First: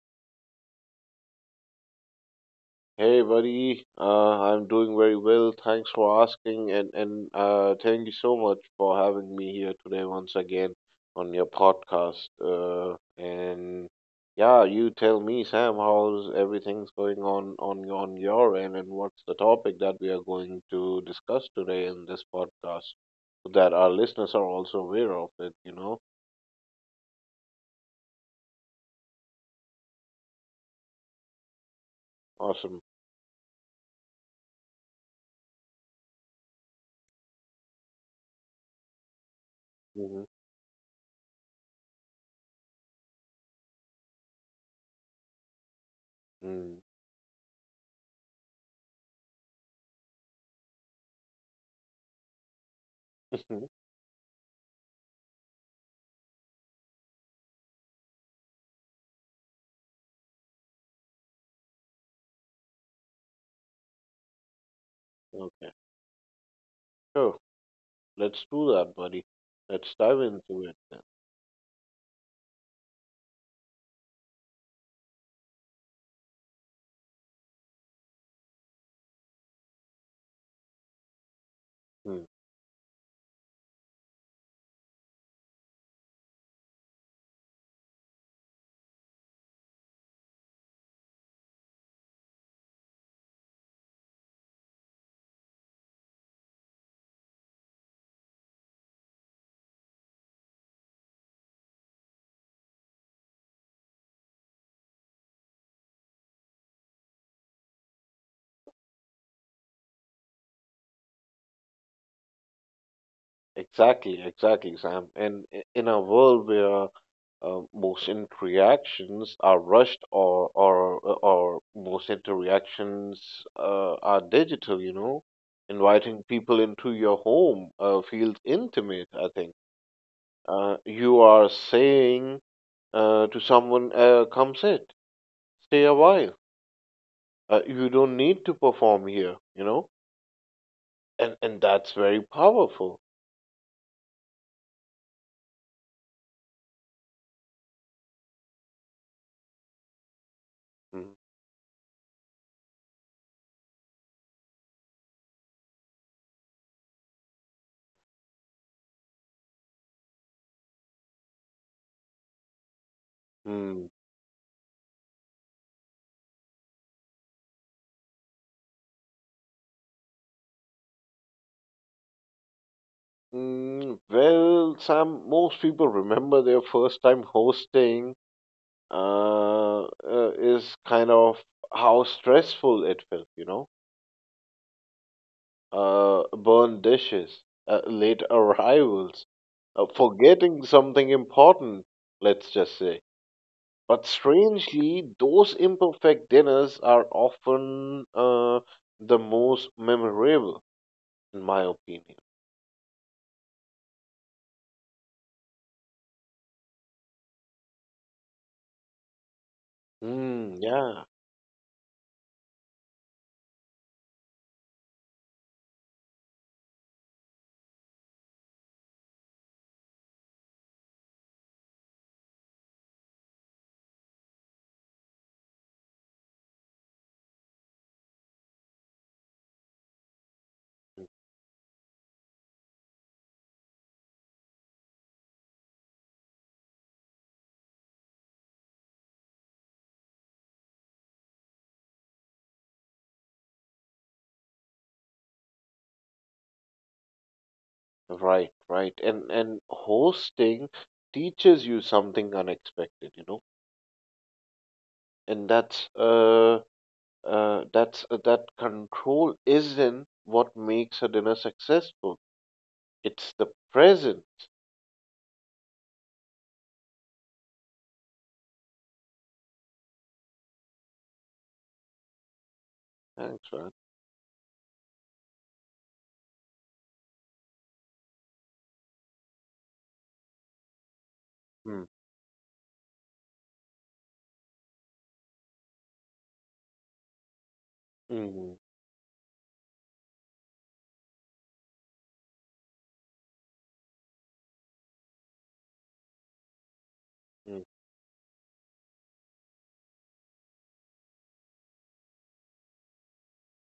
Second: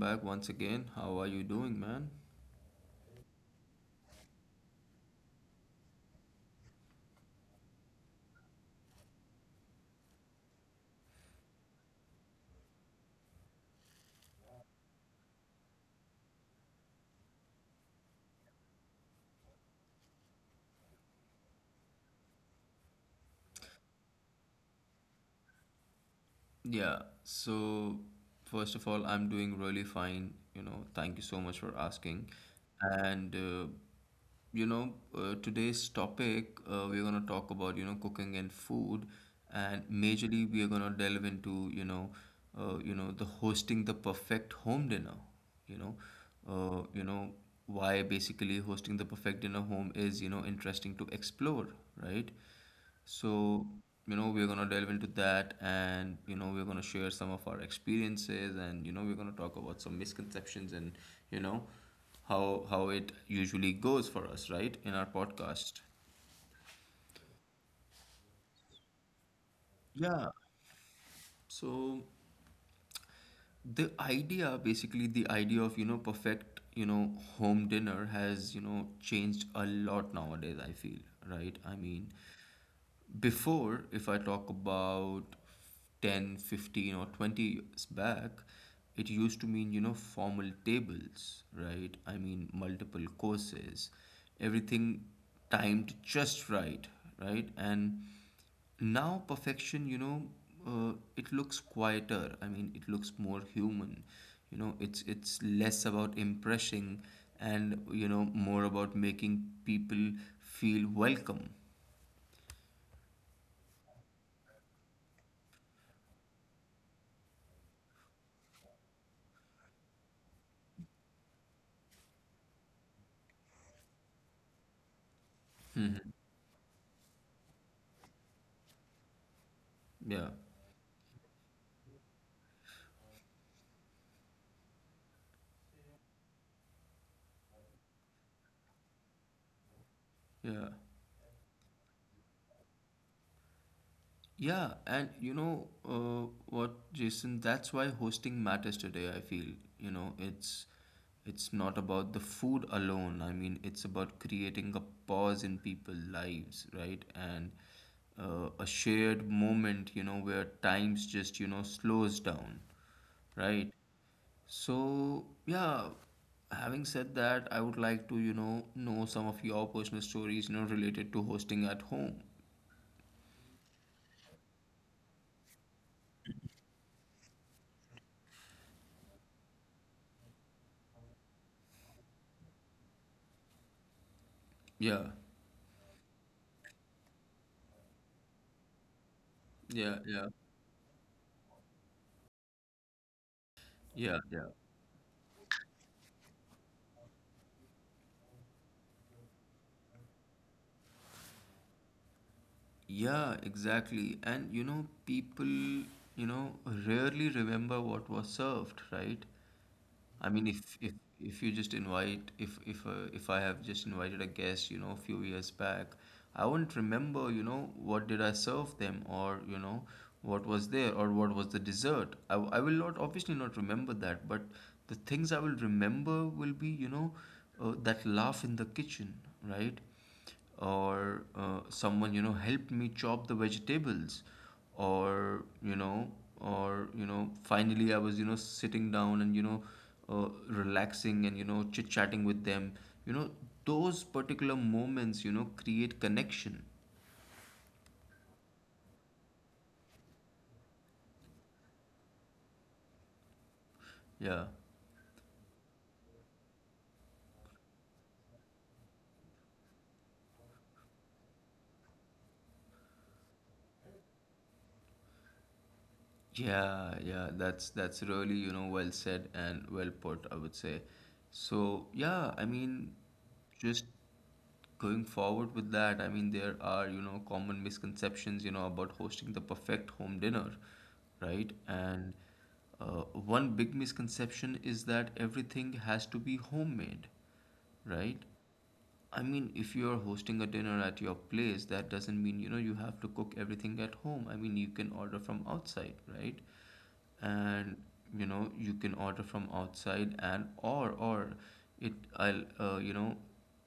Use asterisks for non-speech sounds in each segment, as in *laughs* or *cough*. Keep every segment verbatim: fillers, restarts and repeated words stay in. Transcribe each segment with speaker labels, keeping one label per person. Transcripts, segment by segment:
Speaker 1: back once again. How are you doing, man?
Speaker 2: Hey buddy, uh, I'm doing very well. Thanks for asking, and and uh, thank you so much for having me here today once again on your podcast. Uh, and yeah, you tell me, Sam, how's everything's going on on on your end, and what's the topic that we are going to discuss today in this podcast, so that our listeners are also aware of it. You know,
Speaker 1: Yeah, so first of all, I'm doing really fine. You know, thank you so much for asking.
Speaker 2: awesome.
Speaker 1: And, uh, you know, uh, today's topic, uh, we're going to talk about, you know, cooking and food. And
Speaker 2: hmm
Speaker 1: majorly, we are going to delve into, you know, uh, you know, the hosting the perfect home dinner, you know,
Speaker 2: Mm.
Speaker 1: uh, you know, why basically hosting the perfect dinner home is, you know, interesting to explore, right? So,
Speaker 2: *laughs*
Speaker 1: you know, we're gonna delve into that and, you know, we're gonna share some of our experiences and, you know, we're gonna talk about some misconceptions and, you know, how how it usually goes for us, right, in our
Speaker 2: Okay,
Speaker 1: podcast.
Speaker 2: sure. Let's do that, buddy. Let's dive
Speaker 1: Yeah.
Speaker 2: into it.
Speaker 1: So the idea, basically the idea of, you know, perfect, you know, home dinner has, you know, changed a lot nowadays, I feel, right? I mean,
Speaker 2: Mm,
Speaker 1: before, if I talk about ten, fifteen, or twenty years back, it used to mean, you know, formal tables, right? I mean, multiple courses, everything timed just right, right? And now perfection, you know, uh, it looks quieter. I mean, it looks more human. You know, it's it's less about impressing and, you know, more about making people feel welcome.
Speaker 2: Exactly, exactly, Sam. And i- in a world where uh, motion reactions are rushed or or uh, or most interactions uh, are digital, you know,
Speaker 1: Mhm.
Speaker 2: inviting people into your home uh, feels intimate, I think.
Speaker 1: Yeah.
Speaker 2: Uh, you are saying uh, to someone, uh, come sit, stay a while. Uh, you don't need to perform here, you know,
Speaker 1: Yeah.
Speaker 2: and and that's very powerful.
Speaker 1: Yeah, and you know uh, what, Jason, that's why hosting matters today, I feel. You know, it's
Speaker 2: Mm-hmm.
Speaker 1: it's not about the food alone. I mean, it's about creating a pause in people's lives, right? And uh, a shared moment, you know, where times just, you know, slows down, right?
Speaker 2: Mm.
Speaker 1: So, yeah, having said that, I would like to, you know, know some of your personal stories, you know, related to hosting at home.
Speaker 2: Mm, well, Sam, most people remember their first time hosting uh, uh, is kind of how stressful it felt, you know?
Speaker 1: Yeah,
Speaker 2: Uh, burned dishes, uh, late *laughs* arrivals, uh,
Speaker 1: yeah, yeah,
Speaker 2: forgetting something important, let's just say. But
Speaker 1: yeah, yeah,
Speaker 2: strangely, those imperfect dinners are often uh, the most memorable, in my opinion.
Speaker 1: yeah, exactly. And you know, people, you know, rarely remember what was served, right? I mean,
Speaker 2: Mm,
Speaker 1: if if
Speaker 2: yeah.
Speaker 1: if you just invite, if if uh, if I have just invited a guest, you know, a few years back, I wouldn't remember, you know, what did I serve them, or you know, what was there, or what was the dessert. I w- I will not obviously not remember that, but the things I will remember will be, you know, uh, that laugh in the kitchen, right? Or uh, someone you know helped me chop the vegetables, or you know, or you know finally I was you know sitting down and you know uh, relaxing and you know chit chatting with them, you know, those particular moments you know create connection.
Speaker 2: Right, right. And and hosting teaches you something unexpected, you know.
Speaker 1: Yeah.
Speaker 2: And that's uh uh that's uh, that control isn't what makes a dinner successful. It's the presence.
Speaker 1: Yeah, yeah, that's that's really, you know, well said and well put, I would say. So, yeah, I mean,
Speaker 2: Thanks, man.
Speaker 1: just going forward with that, I mean, there are, you know, common misconceptions, you know, about hosting the perfect home dinner, right?
Speaker 2: Mm,
Speaker 1: And uh, one big misconception is that everything has to be homemade, right?
Speaker 2: mm,
Speaker 1: I mean, if you're hosting a dinner at your place, that doesn't mean, you know, you have to cook everything at home. I mean, you can order from outside, right?
Speaker 2: mm,
Speaker 1: And you know you can order from outside, and or or it, I'll uh, you know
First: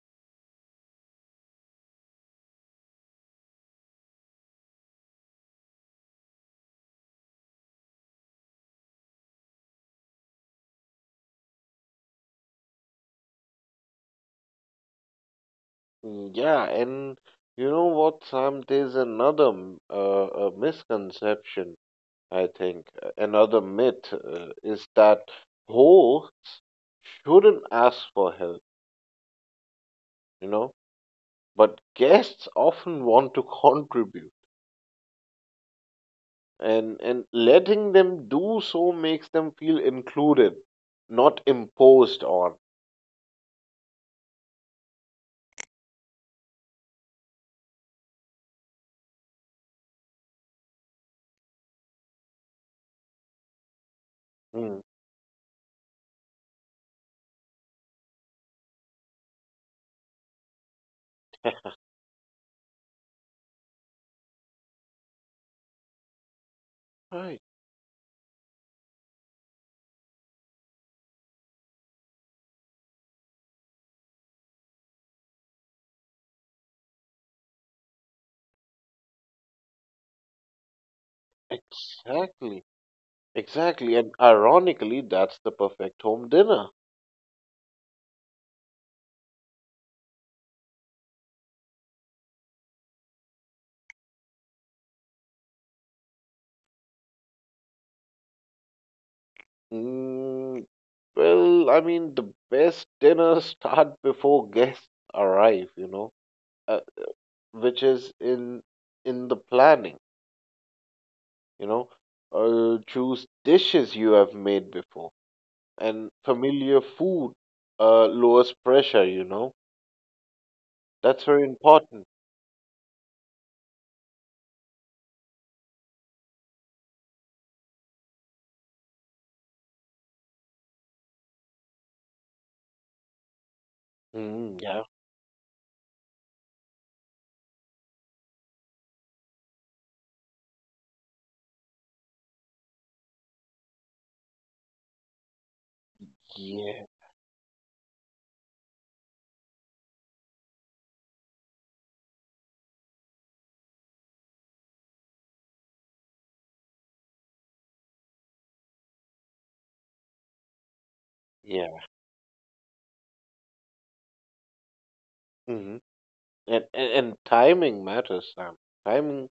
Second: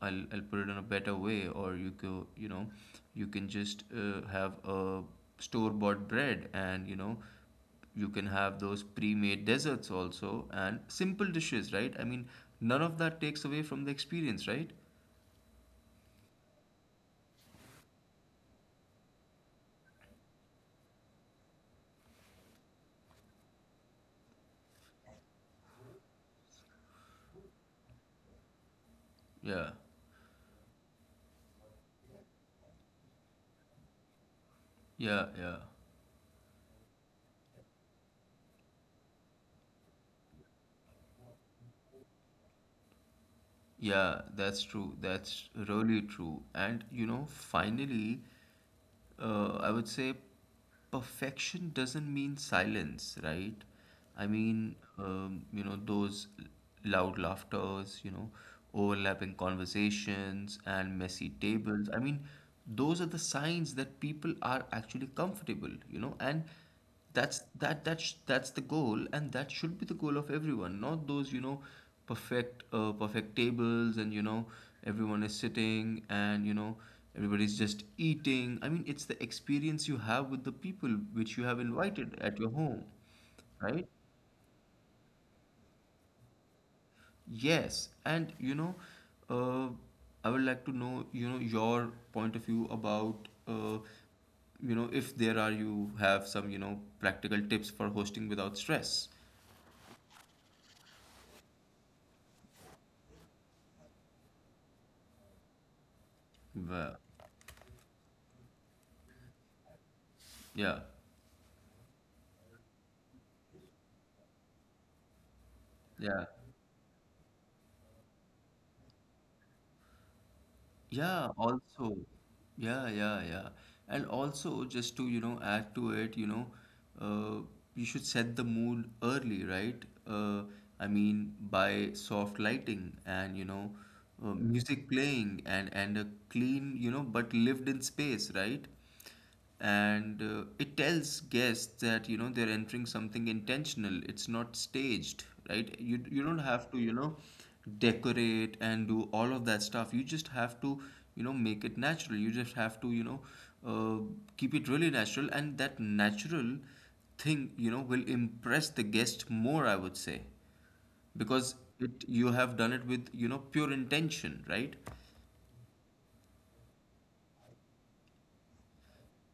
Speaker 1: I'll I'll put it in a better way, or you go, you know, you can just uh, have a store bought bread, and you know you can have those pre-made desserts also and simple dishes, right? I mean none of that takes away from the experience, right?
Speaker 2: mm. Yeah, and you know what, Sam? There's another m- uh, uh misconception, I think, uh, another myth uh, is that hosts shouldn't ask for help.
Speaker 1: Yeah,
Speaker 2: You know. But guests often want to contribute,
Speaker 1: yeah, yeah,
Speaker 2: and, and letting them do so makes them feel included, not imposed on.
Speaker 1: yeah, that's true. That's really true. And you know, finally, uh, I would say perfection doesn't mean silence, right? I mean,
Speaker 2: Hmm.
Speaker 1: um, you know, those loud laughters, you know, overlapping conversations and messy tables. I mean, those are the signs that people are actually comfortable, you know, and that's
Speaker 2: Right,
Speaker 1: that that's that's the goal, and that should be the goal of everyone, not those you know perfect uh, perfect tables and you know everyone is sitting and you know everybody's just eating. I mean it's the experience you have with the people which you have invited at your
Speaker 2: exactly,
Speaker 1: home, right?
Speaker 2: exactly. And ironically, that's the perfect home dinner.
Speaker 1: Yes, and you know, uh, I would like to know you know your point of view about uh, you know if there are you have some you know practical tips for hosting without stress.
Speaker 2: Mm, well, I mean, the best dinners *laughs* start before guests arrive, you know, uh,
Speaker 1: Well,
Speaker 2: which is in in the planning,
Speaker 1: yeah,
Speaker 2: you know. Uh, choose dishes you have made before and
Speaker 1: yeah,
Speaker 2: familiar food uh, lowers pressure. You know, that's
Speaker 1: yeah,
Speaker 2: very
Speaker 1: also,
Speaker 2: important.
Speaker 1: yeah, yeah, yeah. And also, just to, you know, add to it, you know, uh, you should set the mood early, right? Uh, I mean, by soft lighting and, you know, uh,
Speaker 2: Mm, yeah,
Speaker 1: music playing, and, and a clean, you know, but lived in space, right? And uh, it tells guests that you know they're entering something intentional, it's not staged, right? You you don't have to,
Speaker 2: yeah,
Speaker 1: you know, decorate and do all of that stuff. You just have to, you know, make it natural. You just have to, you know uh, keep it really natural, and that natural thing you know will impress the guest more, I would say, because
Speaker 2: yeah.
Speaker 1: it you have done it with you know pure intention, right?
Speaker 2: hmm And, and and timing matters, Sam. Timing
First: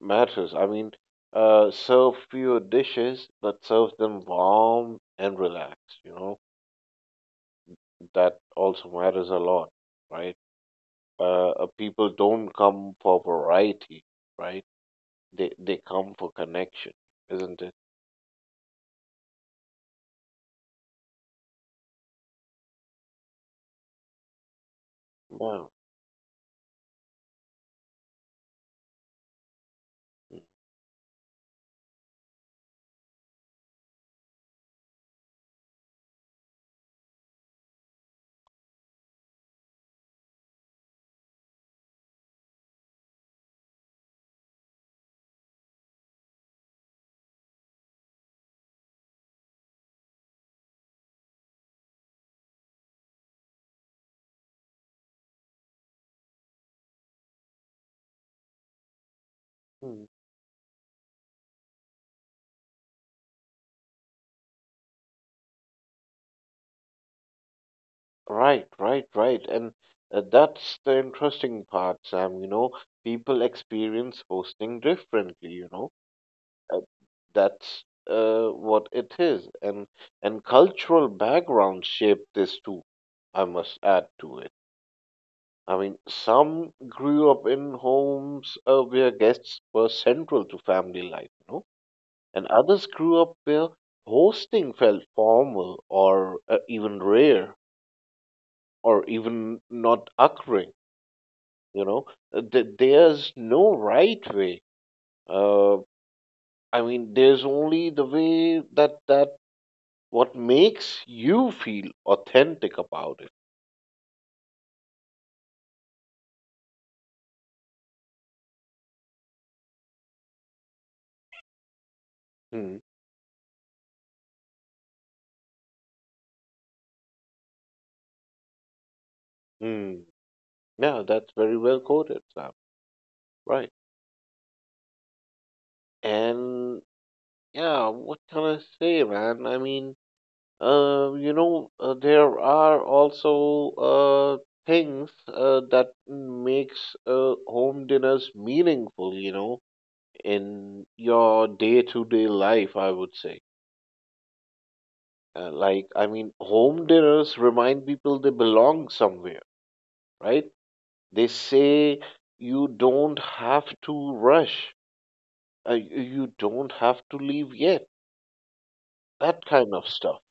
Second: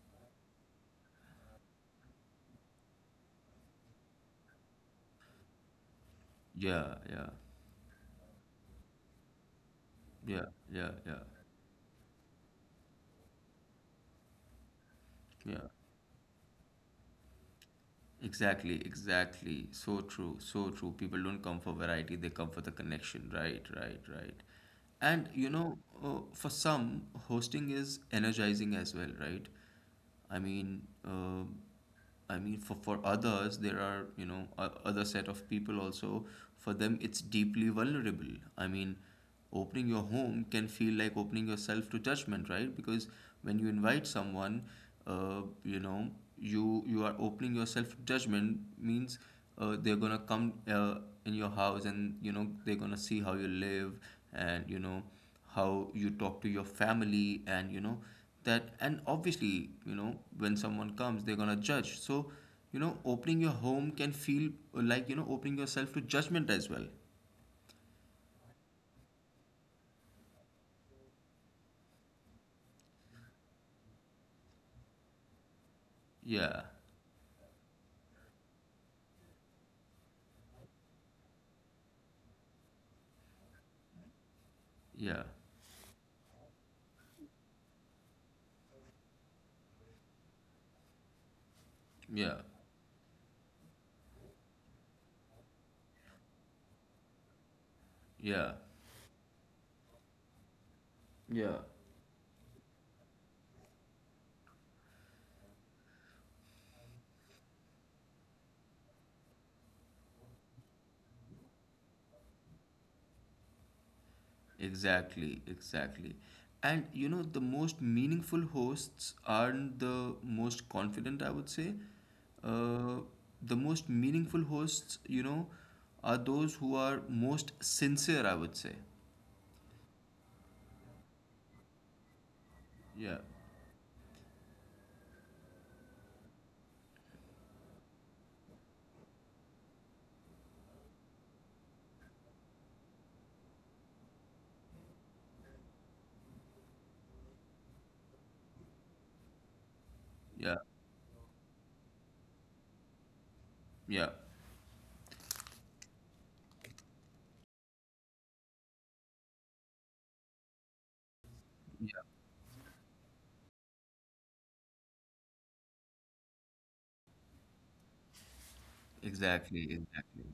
Speaker 2: matters. I mean, uh, serve fewer dishes, but serve them warm and relaxed. You know,
Speaker 1: Yeah, yeah,
Speaker 2: that also matters a lot, right?
Speaker 1: yeah, yeah, yeah,
Speaker 2: Uh, uh, people don't come for variety, right? They
Speaker 1: yeah,
Speaker 2: they come for connection, isn't it?
Speaker 1: exactly, exactly. So true, so true. People don't come for variety, they come for the connection. Right, right, right. And you
Speaker 2: Wow.
Speaker 1: know, uh, for some, hosting is energizing as well, right? I mean, uh, I mean, for for others, there are, you know, o- other set of people also. For them, it's deeply vulnerable. I mean, opening your home can feel like opening yourself to judgment, right? Because when you invite someone, uh, you know you you are opening yourself to judgment means uh, they're gonna come, uh, in your house, and you know they're gonna see how you live, and you know how you talk to your family, and you know that, and obviously you
Speaker 2: Mm-hmm.
Speaker 1: know when someone comes they're gonna judge, so you know opening your home can feel like you know opening yourself to judgment as well.
Speaker 2: Right, right, right. And uh, that's the interesting part, Sam. You know, people experience hosting differently, you know.
Speaker 1: Yeah,
Speaker 2: Uh, that's uh, what it is. And and cultural background shaped this too, I must add to it.
Speaker 1: yeah,
Speaker 2: I mean, some grew up in homes uh, where guests were central to family life, you know,
Speaker 1: yeah,
Speaker 2: and others grew up where hosting felt formal or uh, even rare
Speaker 1: yeah,
Speaker 2: or even not occurring,
Speaker 1: yeah.
Speaker 2: you know. Uh, th- there's no right way, uh, I mean there's only the way that that what makes you feel authentic about it.
Speaker 1: Exactly, exactly. And you know, the most meaningful hosts aren't the most confident, I would say.
Speaker 2: Hmm.
Speaker 1: Uh, the most meaningful hosts, you know, are those who are most sincere, I would say.
Speaker 2: Hmm. Yeah, that's very well quoted, Sam.
Speaker 1: Yeah,
Speaker 2: Right. And yeah, what can I say, man? I mean, uh, you know, uh, there are also uh, things uh, that makes uh, home dinners meaningful, you know,
Speaker 1: yeah,
Speaker 2: in your day-to-day life, I would say.
Speaker 1: yeah,
Speaker 2: Uh, like, I mean, home dinners remind people they belong somewhere, right? They
Speaker 1: yeah,
Speaker 2: say you don't have to rush, uh, you you don't have to leave yet, that
Speaker 1: exactly,
Speaker 2: kind of stuff.
Speaker 1: exactly.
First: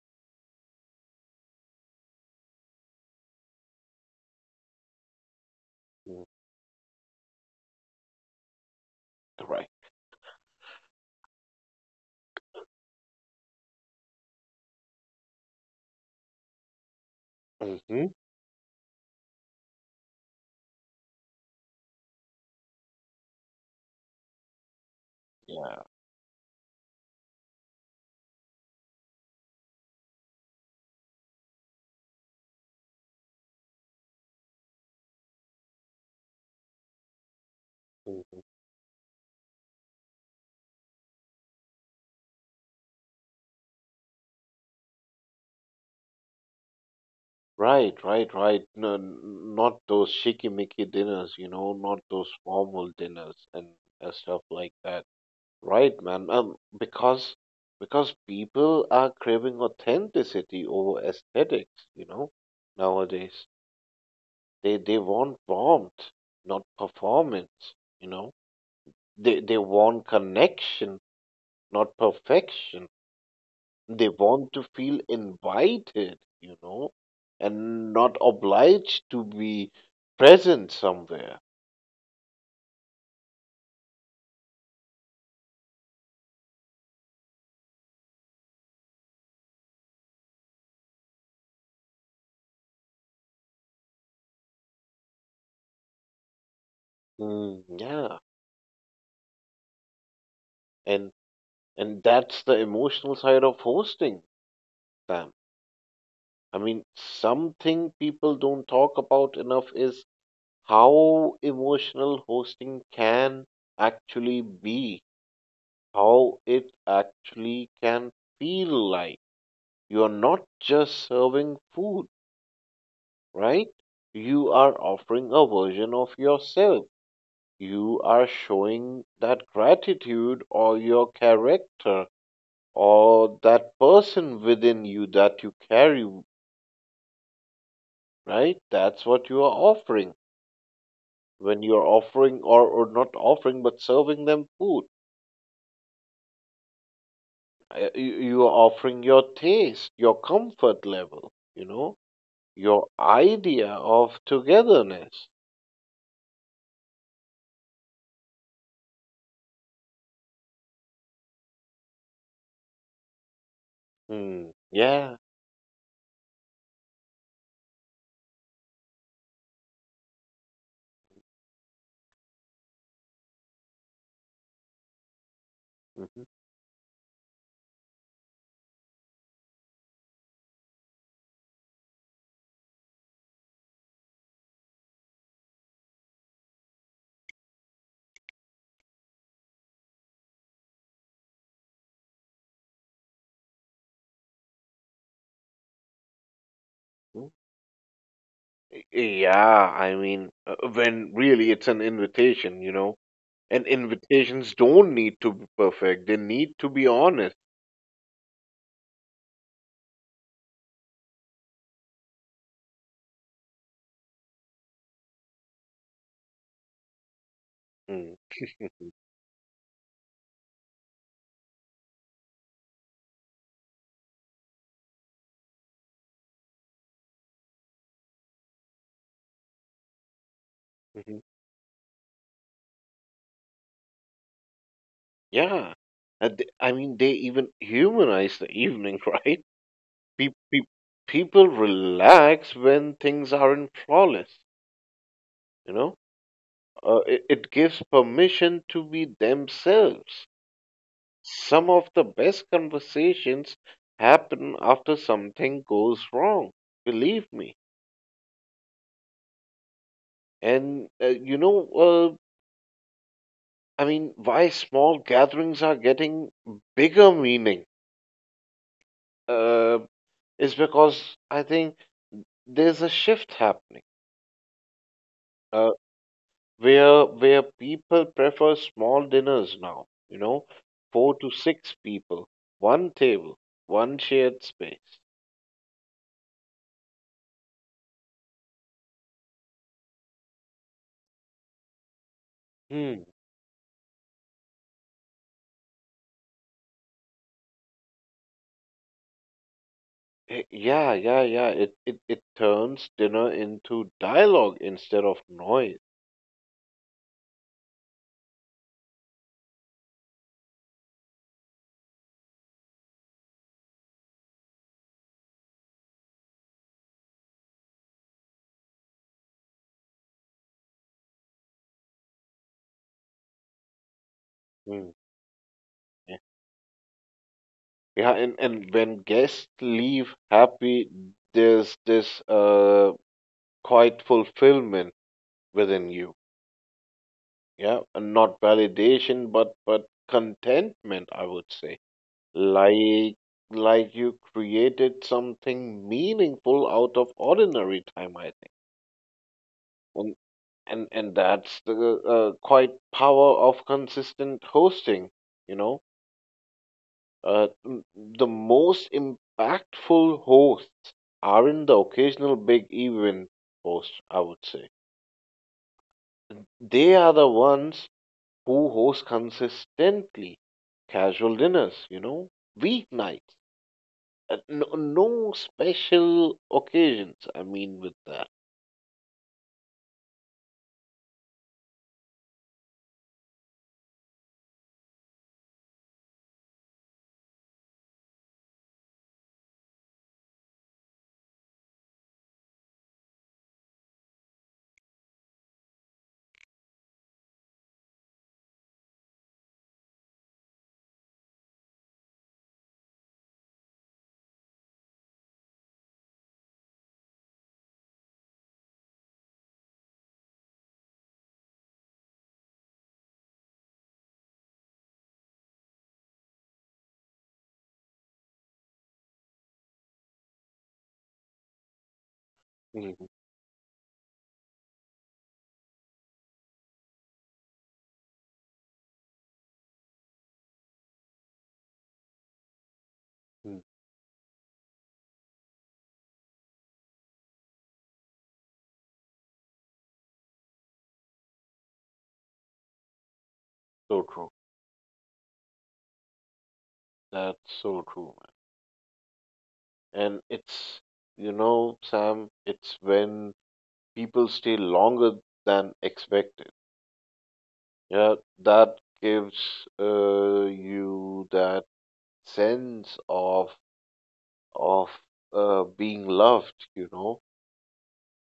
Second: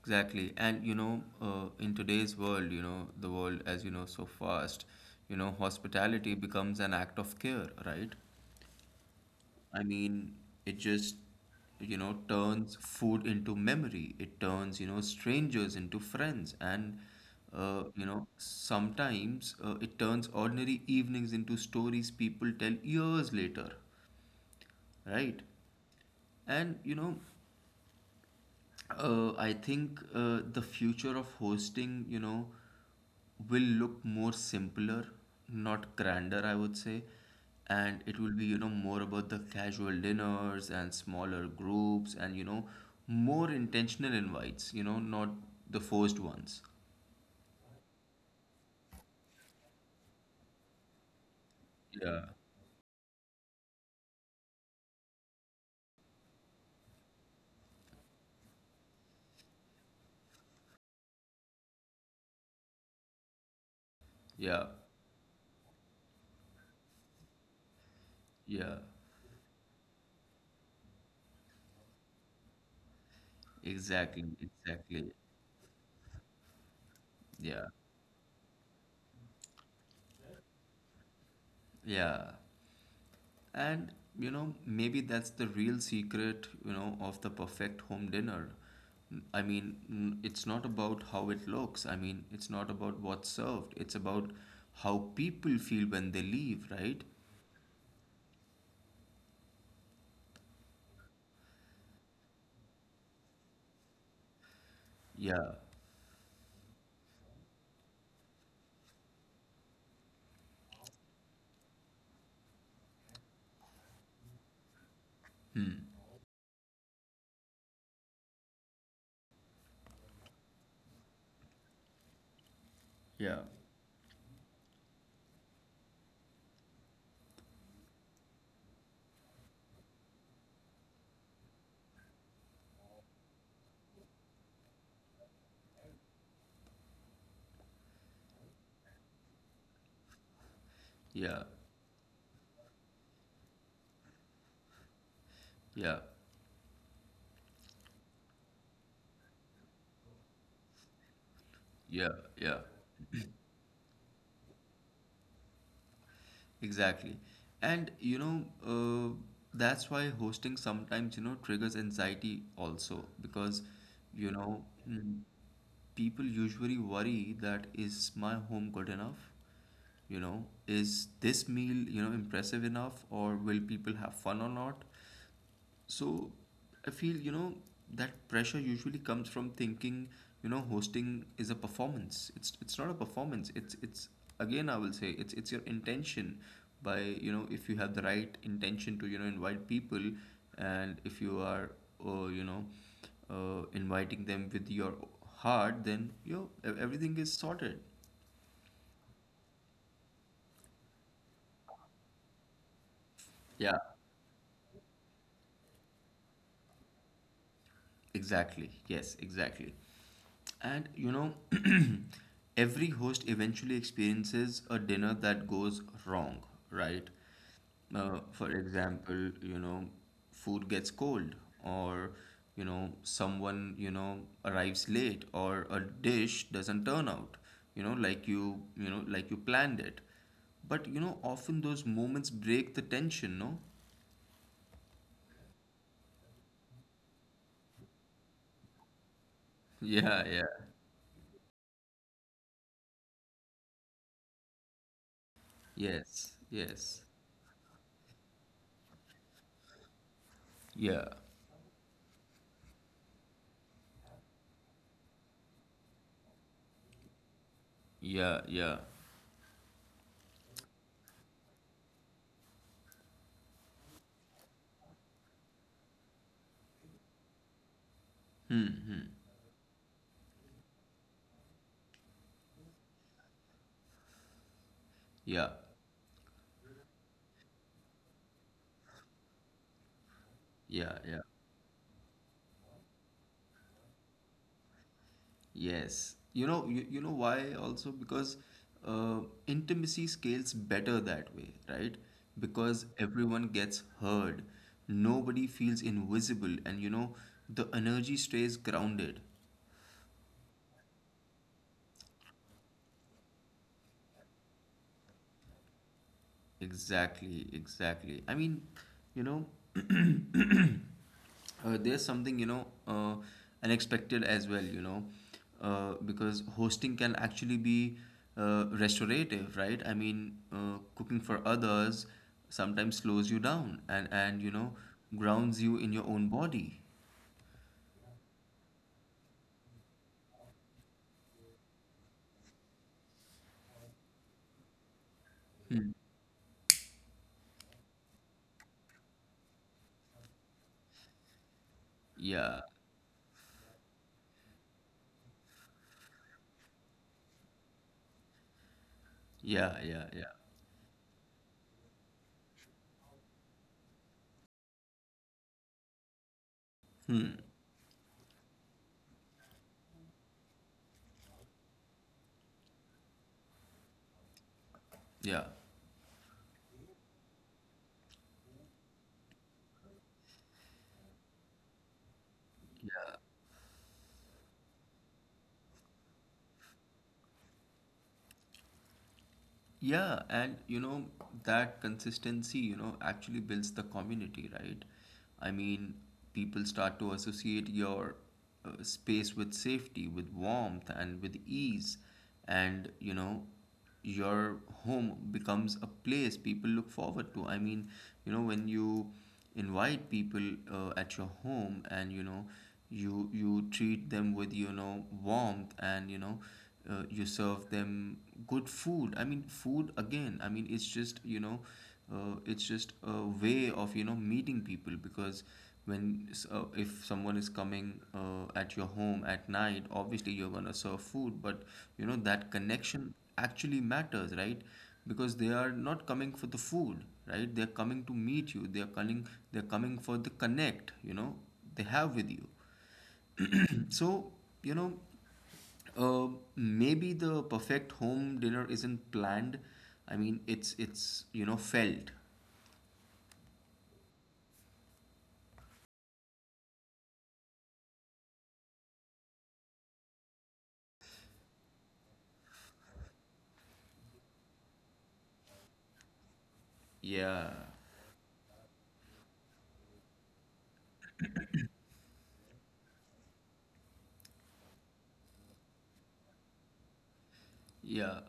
Speaker 1: Exactly. And you know, uh, in today's world, you know, the world, as you know, so fast, you know,
Speaker 2: Mm,
Speaker 1: hospitality becomes an act of care, right?
Speaker 2: right.
Speaker 1: I mean, it just, you know, turns food into memory. It turns, you know, strangers into friends. And, uh, you
Speaker 2: hmm
Speaker 1: know, sometimes uh, it turns ordinary evenings into stories people tell years later, right?
Speaker 2: Yeah.
Speaker 1: And, you know, uh, I think uh, the future of hosting, you know, will look more simpler, not grander, I would say. And it will
Speaker 2: hmm
Speaker 1: be, you know, more about the casual dinners and smaller groups and, you know, more intentional invites, you know, not the forced ones.
Speaker 2: Right, right, right. No, n- not those shikimiki dinners, you know, not
Speaker 1: Yeah,
Speaker 2: those formal dinners and uh, stuff like that. Right, man. Um, because because people are craving authenticity over aesthetics, you know, nowadays.
Speaker 1: yeah,
Speaker 2: They they want warmth, not performance, you know.
Speaker 1: yeah,
Speaker 2: They they want connection, not perfection. They
Speaker 1: exactly,
Speaker 2: want to feel
Speaker 1: exactly.
Speaker 2: invited, you know,
Speaker 1: Yeah,
Speaker 2: and not obliged to be present somewhere.
Speaker 1: yeah. And you know, maybe that's the real secret, you know, of the perfect home dinner. I mean, n- it's not about how it looks. I mean, it's not about what's served. It's about how people feel when they leave, right?
Speaker 2: Mm, yeah. And and that's the emotional side of hosting, Sam.
Speaker 1: Yeah.
Speaker 2: I mean, something people don't talk about enough is how emotional hosting can actually be,
Speaker 1: Hmm.
Speaker 2: how it actually can feel like. You are not just serving food,
Speaker 1: Yeah.
Speaker 2: right? You are offering a version of yourself. You are showing that gratitude or your character or that person within you that you carry, right? That's what you are offering
Speaker 1: Yeah.
Speaker 2: when you're offering or, or not offering but serving them food.
Speaker 1: Yeah.
Speaker 2: Uh, you, you're offering your taste, your comfort level, you know,
Speaker 1: Yeah. Yeah.
Speaker 2: your idea of togetherness.
Speaker 1: Exactly. And you know, uh, that's why hosting sometimes, you know, triggers anxiety also, because, you
Speaker 2: Hmm.
Speaker 1: know,
Speaker 2: Yeah.
Speaker 1: mm, people usually worry: that is my home good enough? You know, is this meal, you know, impressive enough, or will people have fun or not?
Speaker 2: Mhm.
Speaker 1: So I feel, you know, that pressure usually comes from thinking, you know, hosting is a performance. It's it's not a performance. It's it's again, I will say, it's it's your intention by, you know, if you have the right intention to, you know, invite people, and if you are, uh, you know, uh, inviting them with your heart, then you know, e- everything
Speaker 2: mm
Speaker 1: is sorted.
Speaker 2: yeah, I mean, uh, when really it's an invitation, you know, and
Speaker 1: Yeah,
Speaker 2: invitations don't need to be perfect, they need to be honest.
Speaker 1: exactly. Yes, exactly. And you know, *clears throat* every host eventually experiences a dinner that goes wrong, right?
Speaker 2: Hmm.
Speaker 1: Uh, for example, you know, food gets cold, or you know, someone you know arrives late, or a dish doesn't turn out, you know, like you you know like you planned it. But you know,
Speaker 2: Mhm.
Speaker 1: often those moments break the tension, no? *laughs*
Speaker 2: Yeah. And th- I mean, they even humanize the evening, *laughs* right?
Speaker 1: Yeah,
Speaker 2: Pe-
Speaker 1: yeah.
Speaker 2: pe- People relax when things aren't flawless, you know?
Speaker 1: Yes,
Speaker 2: Uh,
Speaker 1: yes.
Speaker 2: it, it gives permission to be themselves.
Speaker 1: Yeah,
Speaker 2: Some of the best conversations happen after something goes wrong. Believe me.
Speaker 1: yeah, yeah,
Speaker 2: And uh, you know, uh, I mean, why small gatherings are getting bigger meaning, uh, is because I think there's a shift happening,
Speaker 1: yeah,
Speaker 2: uh, where where people prefer small dinners now. You know,
Speaker 1: yeah,
Speaker 2: four
Speaker 1: yeah.
Speaker 2: to six people, one table, one shared space.
Speaker 1: Yes. You know, you, you know why also? Because uh, intimacy scales better that way, right? Because
Speaker 2: Hmm.
Speaker 1: everyone gets heard. Nobody feels invisible, and you know, the energy stays grounded.
Speaker 2: Eh, yeah, yeah, yeah. It it it turns dinner into dialogue instead of noise.
Speaker 1: Exactly, exactly. I mean, you know, uh, there's something you know uh, unexpected as well, you know, uh, because hosting can actually be uh, restorative, right? I mean uh, cooking for others sometimes slows you down, and and you know
Speaker 2: Hmm.
Speaker 1: grounds you in your own body.
Speaker 2: Yeah, and, and when guests leave happy, there's this uh quite fulfillment within
Speaker 1: Hmm.
Speaker 2: you. Yeah, and not validation, but but contentment, I would say.
Speaker 1: Yeah,
Speaker 2: Like like you created something meaningful out of ordinary time, I think.
Speaker 1: yeah, yeah,
Speaker 2: And
Speaker 1: yeah,
Speaker 2: and and that's the uh, quite power of consistent hosting, you know.
Speaker 1: hmm,
Speaker 2: Uh, the most impactful hosts aren't the occasional big event hosts, I would say.
Speaker 1: yeah.
Speaker 2: They are the ones who host consistently casual dinners, you know, weeknights, uh, no, no special occasions. I mean, with that.
Speaker 1: Yeah, and you know, that consistency, you know, actually builds the community, right? I mean, people start to associate your uh, space with safety, with warmth, and with ease. And, you know, your home becomes a place people look forward to. I mean, you know, when you invite people, uh, at your home, and, you know, you you treat them with, you know, warmth and, you know, uh, you serve them good food. I mean food again, I mean, it's just you know uh, it's just a way of you know meeting people, because when s- uh, if someone is coming, uh, at your home at night, obviously you're going to serve food, but you know that
Speaker 2: Mhm.
Speaker 1: connection actually matters, right? Because they are not coming for the food, right? They're coming to meet you, they're coming, they're coming for the connect you know they have with you.
Speaker 2: Mm,
Speaker 1: So you know, uh, maybe the perfect home dinner isn't planned. I mean, it's it's you know felt.
Speaker 2: so true. That's so true, man. And it's, you know, Sam, it's when people stay longer than expected.
Speaker 1: Yeah,
Speaker 2: Yeah, that gives uh, you that sense of of uh, being loved, you know,
Speaker 1: yeah,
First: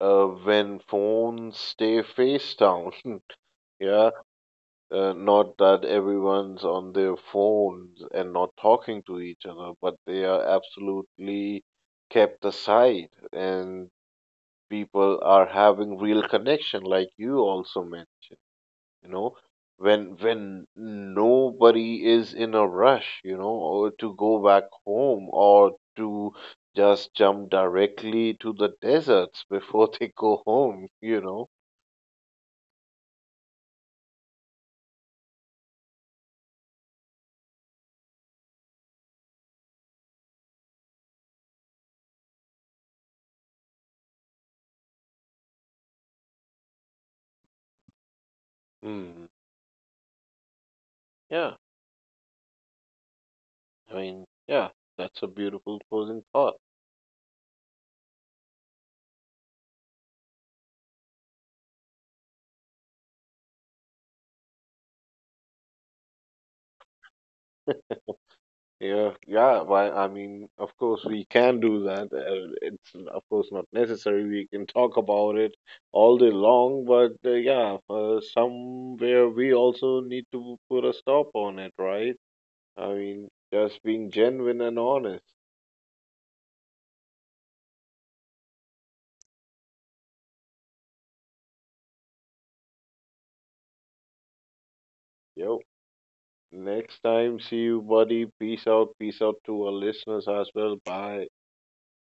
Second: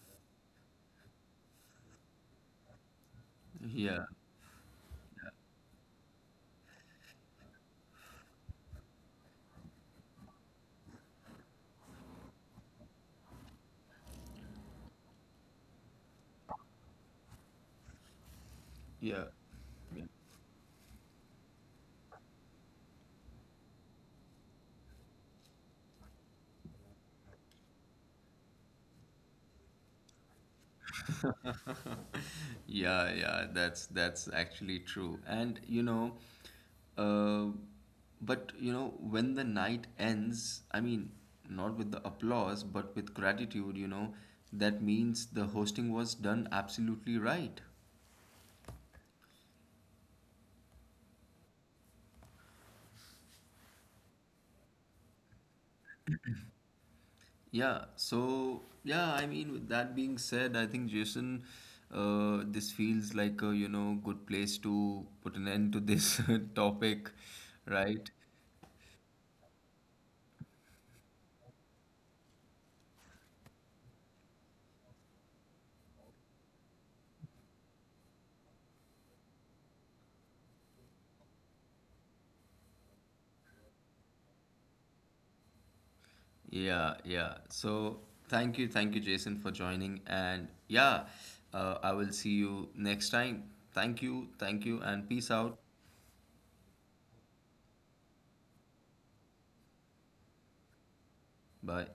Speaker 2: uh, when phones stay face down. *laughs*
Speaker 1: yeah,
Speaker 2: Yeah, uh, not that everyone's on their phones and not talking to each other, but they are absolutely kept aside, and people are having real connection, like you also mentioned. You
Speaker 1: yeah,
Speaker 2: know, when when nobody is in a rush, you know, or to go back home or to just jump directly to the deserts *laughs* before they go home, you know.
Speaker 1: yeah, yeah. That's that's actually true. And you know, uh, but you know, when the night ends, I mean, not with the applause, but with gratitude. You know, that means the hosting was done absolutely right.
Speaker 2: Hmm. Yeah, I mean, yeah, that's a beautiful closing thought.
Speaker 1: Yeah, so yeah, I mean, with that being said, I think Jason, uh, this feels like a, you know, good place to put an end to this *laughs* topic, right?
Speaker 2: Yeah, yeah. Why? I mean, of course, we can do that. Uh, it's of course not necessary. We can talk about it all day long, but uh, yeah, uh, somewhere we also need to put a stop on it, right? I mean, just being genuine and honest.
Speaker 1: Yeah, yeah. So thank you, thank you, Jason, for joining. And yeah, uh, I will see you next time. Thank you, thank you, and peace
Speaker 2: Yo,
Speaker 1: out.
Speaker 2: next time, see you, buddy. Peace out. Peace out to our listeners as well. Bye.
Speaker 1: Bye.